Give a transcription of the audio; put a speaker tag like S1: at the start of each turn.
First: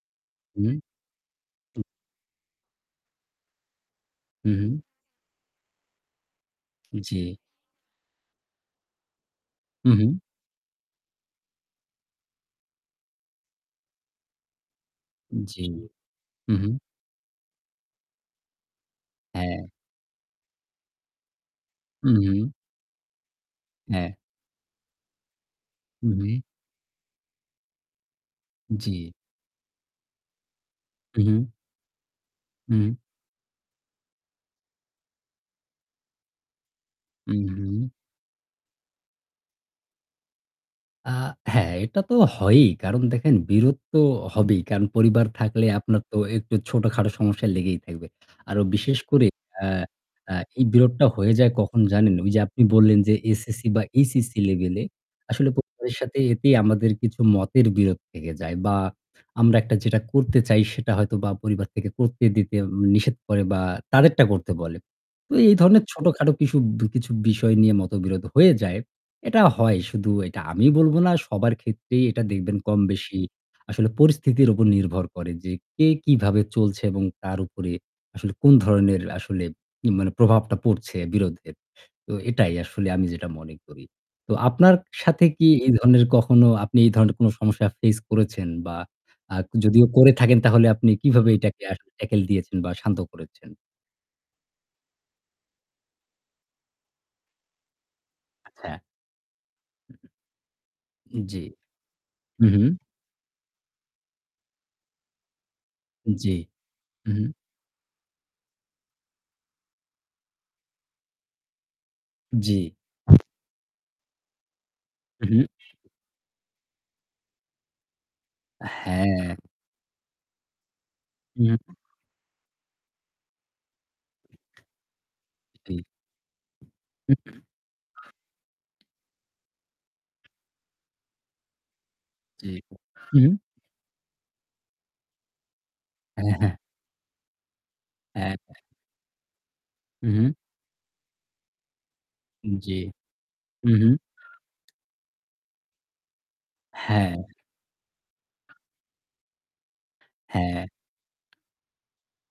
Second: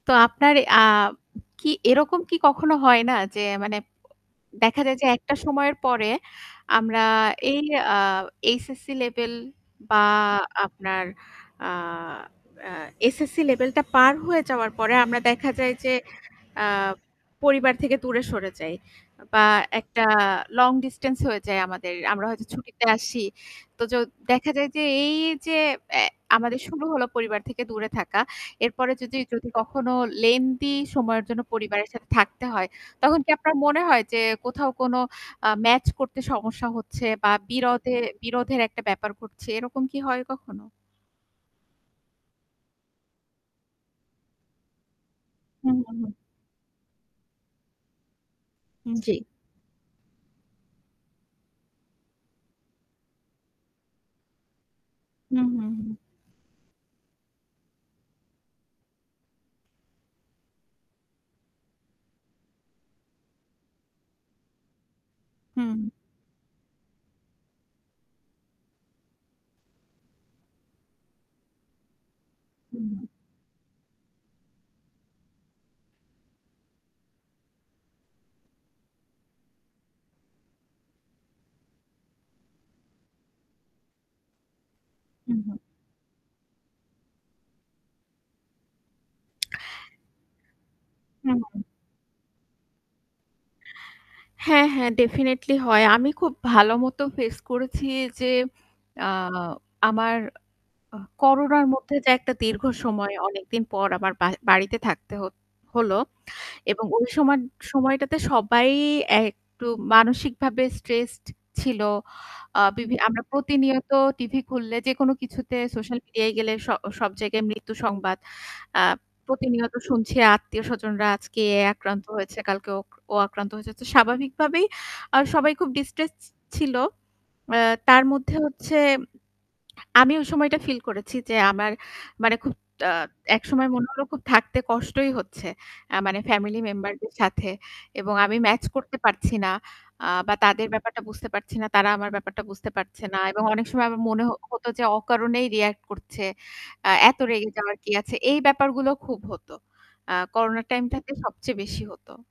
S1: তো আপনার
S2: হুম।
S1: আ কি এরকম কি কখনো হয় না যে মানে
S2: হু,
S1: দেখা
S2: হু।
S1: যায় যে একটা সময়ের পরে আমরা
S2: জ্বি।
S1: এই আ HSC level
S2: হু,
S1: বা
S2: হু।
S1: আপনার আ আ SSC level টা পার হয়ে যাওয়ার পরে আমরা দেখা
S2: জ্বি।
S1: যায় যে
S2: হু,
S1: আ
S2: হু।
S1: পরিবার থেকে দূরে সরে যাই। বা
S2: হ্যাঁ।
S1: একটা long distance হয়ে যায় আমাদের।
S2: হু,
S1: আমরা হয়তো
S2: হু।
S1: ছুটিতে আসি। তো য
S2: হ্যাঁ।
S1: দেখা যায় যে এই যে এ
S2: হু, হু।
S1: আমাদের শুরু হল পরিবার থেকে দূরে থাকা। এরপরে
S2: জ্বি।
S1: যদি, যদি কখনো lengthy
S2: হু,
S1: সময়ের জন্য
S2: হু।
S1: পরিবারের সাথে থাকতে হয়,
S2: হুম।
S1: তখন কি আপনার মনে হয় যে কোথাও কোনো আ match করতে সমস্যা হচ্ছে বা
S2: উম
S1: বিরদে বিরোধের একটা ব্যাপার ঘটছে এরকম কি হয় কখনো?
S2: আ হ্যাঁ, এটা তো হয়ই। কারণ দেখেন বিরোধ তো হবেই। কারণ পরিবার থাকলে
S1: হুম,
S2: আপনার
S1: হুম।
S2: তো একটু ছোটখাটো সমস্যা লেগেই থাকবে। আরো বিশেষ
S1: জ্বি।
S2: করে আ আ এই বিরোধটা হয়ে যায় কখন জানেন? ওই যে আপনি বললেন যে SSC বা HSC level এ,
S1: হুম,
S2: আসলে প
S1: হুম, হুম।
S2: সাথে এতেই আমাদের কিছু মতের বিরোধ থেকে যায়। বা আমরা একটা যেটা করতে চাই সেটা হয়তো বা পরিবার থেকে করতে দিতে নিষেধ করে বা তাদেরটা করতে বলে। তো এই
S1: হুম।
S2: ধরনের ছোটখাটো কিশু কিছু বিষয় নিয়ে মতবিরোধ হয়ে যায়। এটা হয়। শুধু এটা আমি বলব না। সবার ক্ষেত্রেই এটা দেখবেন
S1: হুম।
S2: কমবেশি আসলে পরিস্থিতির উপর নির্ভর করে যে কে কিভাবে চলছে এবং তার উপরে আসলে কোন ধরনের আসলে মানে প্রভাবটা পড়ছে বিরোধে। তো এটাই আসলে আমি যেটা মনে করি। তো আপনার সাথে
S1: হু,
S2: কি
S1: হু।
S2: এই ধরনের কখনো আপনি এই ধরনের কোনো সমস্যা face করেছেন? বা আ যদিও করে থাকেন তাহলে আপনি কীভাবে
S1: হু, হু।
S2: এটাকে আসলে tackle দিয়েছেন বা শান্ত করেছেন?
S1: হ্যাঁ, হ্যাঁ, definitely হয়। আমি খুব ভালো মত face করেছি যে
S2: আচ্ছা।
S1: আ আমার আহ
S2: জ্বি।
S1: করোনার মধ্যে যে একটা
S2: উম
S1: দীর্ঘ সময় অনেকদিন পর আমার বা বাড়িতে থাকতে হ হল।
S2: জ্বি।
S1: এবং ওই
S2: হু, হু।
S1: সময় সময়টাতে সবাই একটু মানসিকভাবে stressed ছিল।
S2: জ্বি।
S1: আ বিভি আমরা প্রতিনিয়ত TV খুললে, যেকোনো
S2: উম
S1: কিছুতে, সোশ্যাল মিডিয়ায় গেলে স সব জায়গায় মৃত্যু সংবাদ। আ
S2: হ্যাঁ।
S1: প্রতিনিয়ত শুনছি আত্মীয়স্বজনরা আজকে এ
S2: হুম।
S1: আক্রান্ত হয়েছে, কালকে ওক ও আক্রান্ত হয়েছে। তো স্বাভাবিকভাবেই আ সবাই খুব
S2: জ্বি।
S1: distress ছি ছিল। এ তার মধ্যে হচ্ছে আমি ওই সময়টা feel করেছি যে আমার মানে
S2: জ্বি।
S1: খুব আ
S2: হুম।
S1: একসময় মনে হলো খুব থাকতে কষ্টই হচ্ছে আ মানে
S2: হ্যাঁ, হ্যাঁ।
S1: family member দের সাথে। এবং আমি
S2: অ্যা
S1: match করতে পারছি না।
S2: হু,
S1: আ
S2: হুম।
S1: বা তাদের ব্যাপারটা বুঝতে পারছি না। তারা আমার ব্যাপারটা
S2: উম
S1: বুঝতে
S2: জ্বি।
S1: পারছে না। এবং অনেক
S2: হু,
S1: সময়
S2: হু।
S1: আমার মনে হ হত যে অকারণেই react করছে। আ
S2: হ্যাঁ।
S1: এত রেগে যাওয়ার কি আছে? এই ব্যাপারগুলো খুব হতো। আ করোনা
S2: হ্যাঁ।
S1: time টাতে সবচেয়ে বেশি হত।